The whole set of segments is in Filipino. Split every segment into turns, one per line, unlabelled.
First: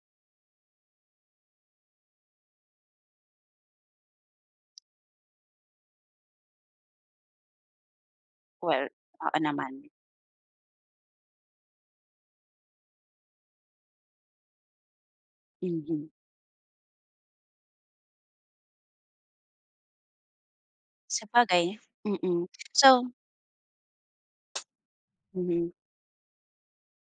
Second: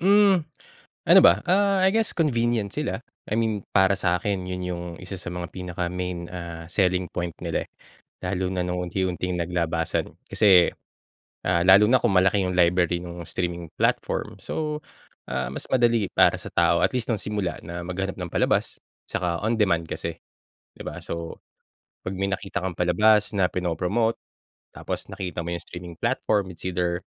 Hmm. Ano ba, ah, I guess convenient sila, I mean para sa'kin yun yung isa sa mga pinaka main, ah, selling point nila, eh. Lalo na nung
Well, oo
unti-unting
naman.
naglabasan kasi, ah, lalo na kung malaki yung library nung streaming platform. So, ah, mas
Mhm.
madali para sa tao at least nung simula na maghanap ng palabas tsaka on demand kasi, 'di ba? So,
Sabagay,
'pag may
mm.
nakita kang
So
palabas na prino-promote tapos nakita mo yung
Mhm.
streaming platform it's either,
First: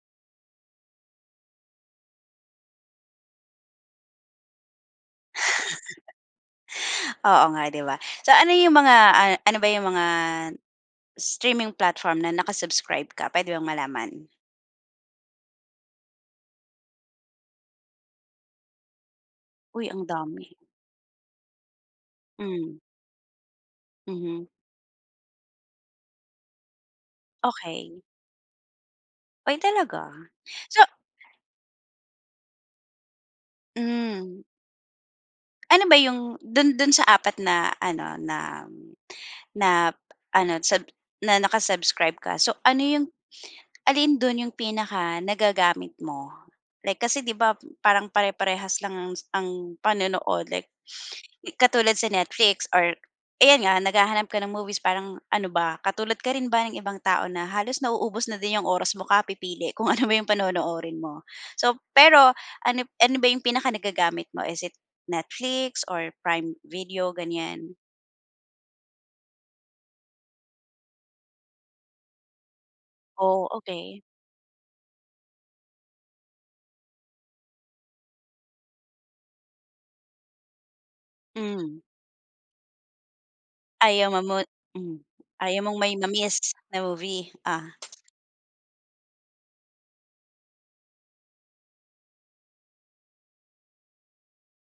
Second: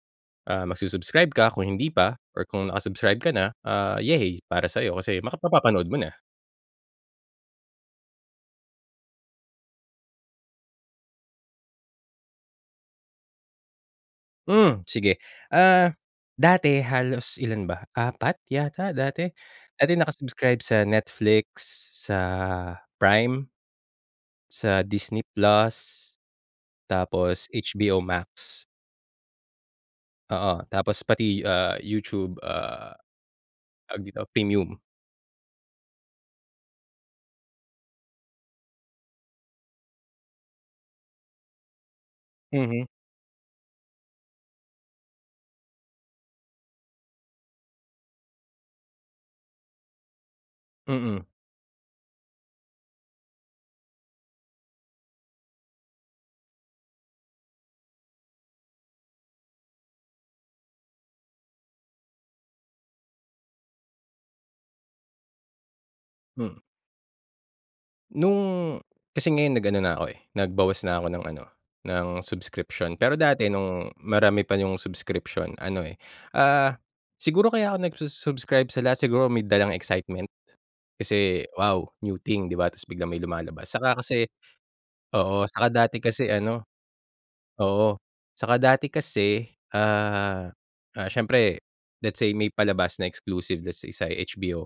ah, magsu-subscribe ka kung hindi pa or kung naka-subscribe ka na, ah, yehey para sa'yo kasi makapa mapapanood mo na.
Oo nga, 'di ba. So, ano yung mga, ah, ano ba yung mga streaming platform na naka-subscribe ka, puwede bang malaman?
Hmm, sige. Ah, dati halos ilan ba? 4 yata dati.
Uy
Dati
ang dami.
naka-subscribe sa Netflix, sa
Hmm.
Prime.
Mhm.
Sa Disney Plus. Tapos HBO
Okey.
Max.
Ay talaga?
Oo,
So
tapos pati, ah, YouTube, ah, tawag dito?
Hmm.
Premium.
Ano ba yung dun dun sa 4 na ano, na na ano, sub na naka-subscribe ka so, ano
Mhm.
yung alin dun yung pinaka nagagamit mo? Like kasi 'di ba parang pare-parehas lang ang ang panonood like,
Mm.
katulad sa Netflix or ayan nga, naghahanap ka ng movies parang ano ba, katulad ka rin ba ng ibang tao na halos nauubos na din yung oras mo kapipili kung ano ba yung panonoorin mo? So, pero ano ano ba yung pinaka nagagamit mo? Is it Netflix or
Hmm.
Prime Video, ganyan?
Nung kasi ngayon nag ano na ko, eh, nagbawas na ako ng ano, ng subscription, pero
Oh,
dati nung
okey.
marami pa yung subscription ano, eh, ah, siguro kaya ako nagsu-subscribe sa lahat siguro may dalang excitement. Kasi
Hmm.
wow, new thing 'di ba ta's biglang may lumalabas. Tsaka
Ayaw
kasi
mamo hmm,
oo,
ayaw
tsaka
mong may
dati kasi
ma-miss
ano
na movie, ah.
oo. Tsaka dati kasi, ah, ah, siyempre let's say may palabas na exclusive, let's say sa HBO.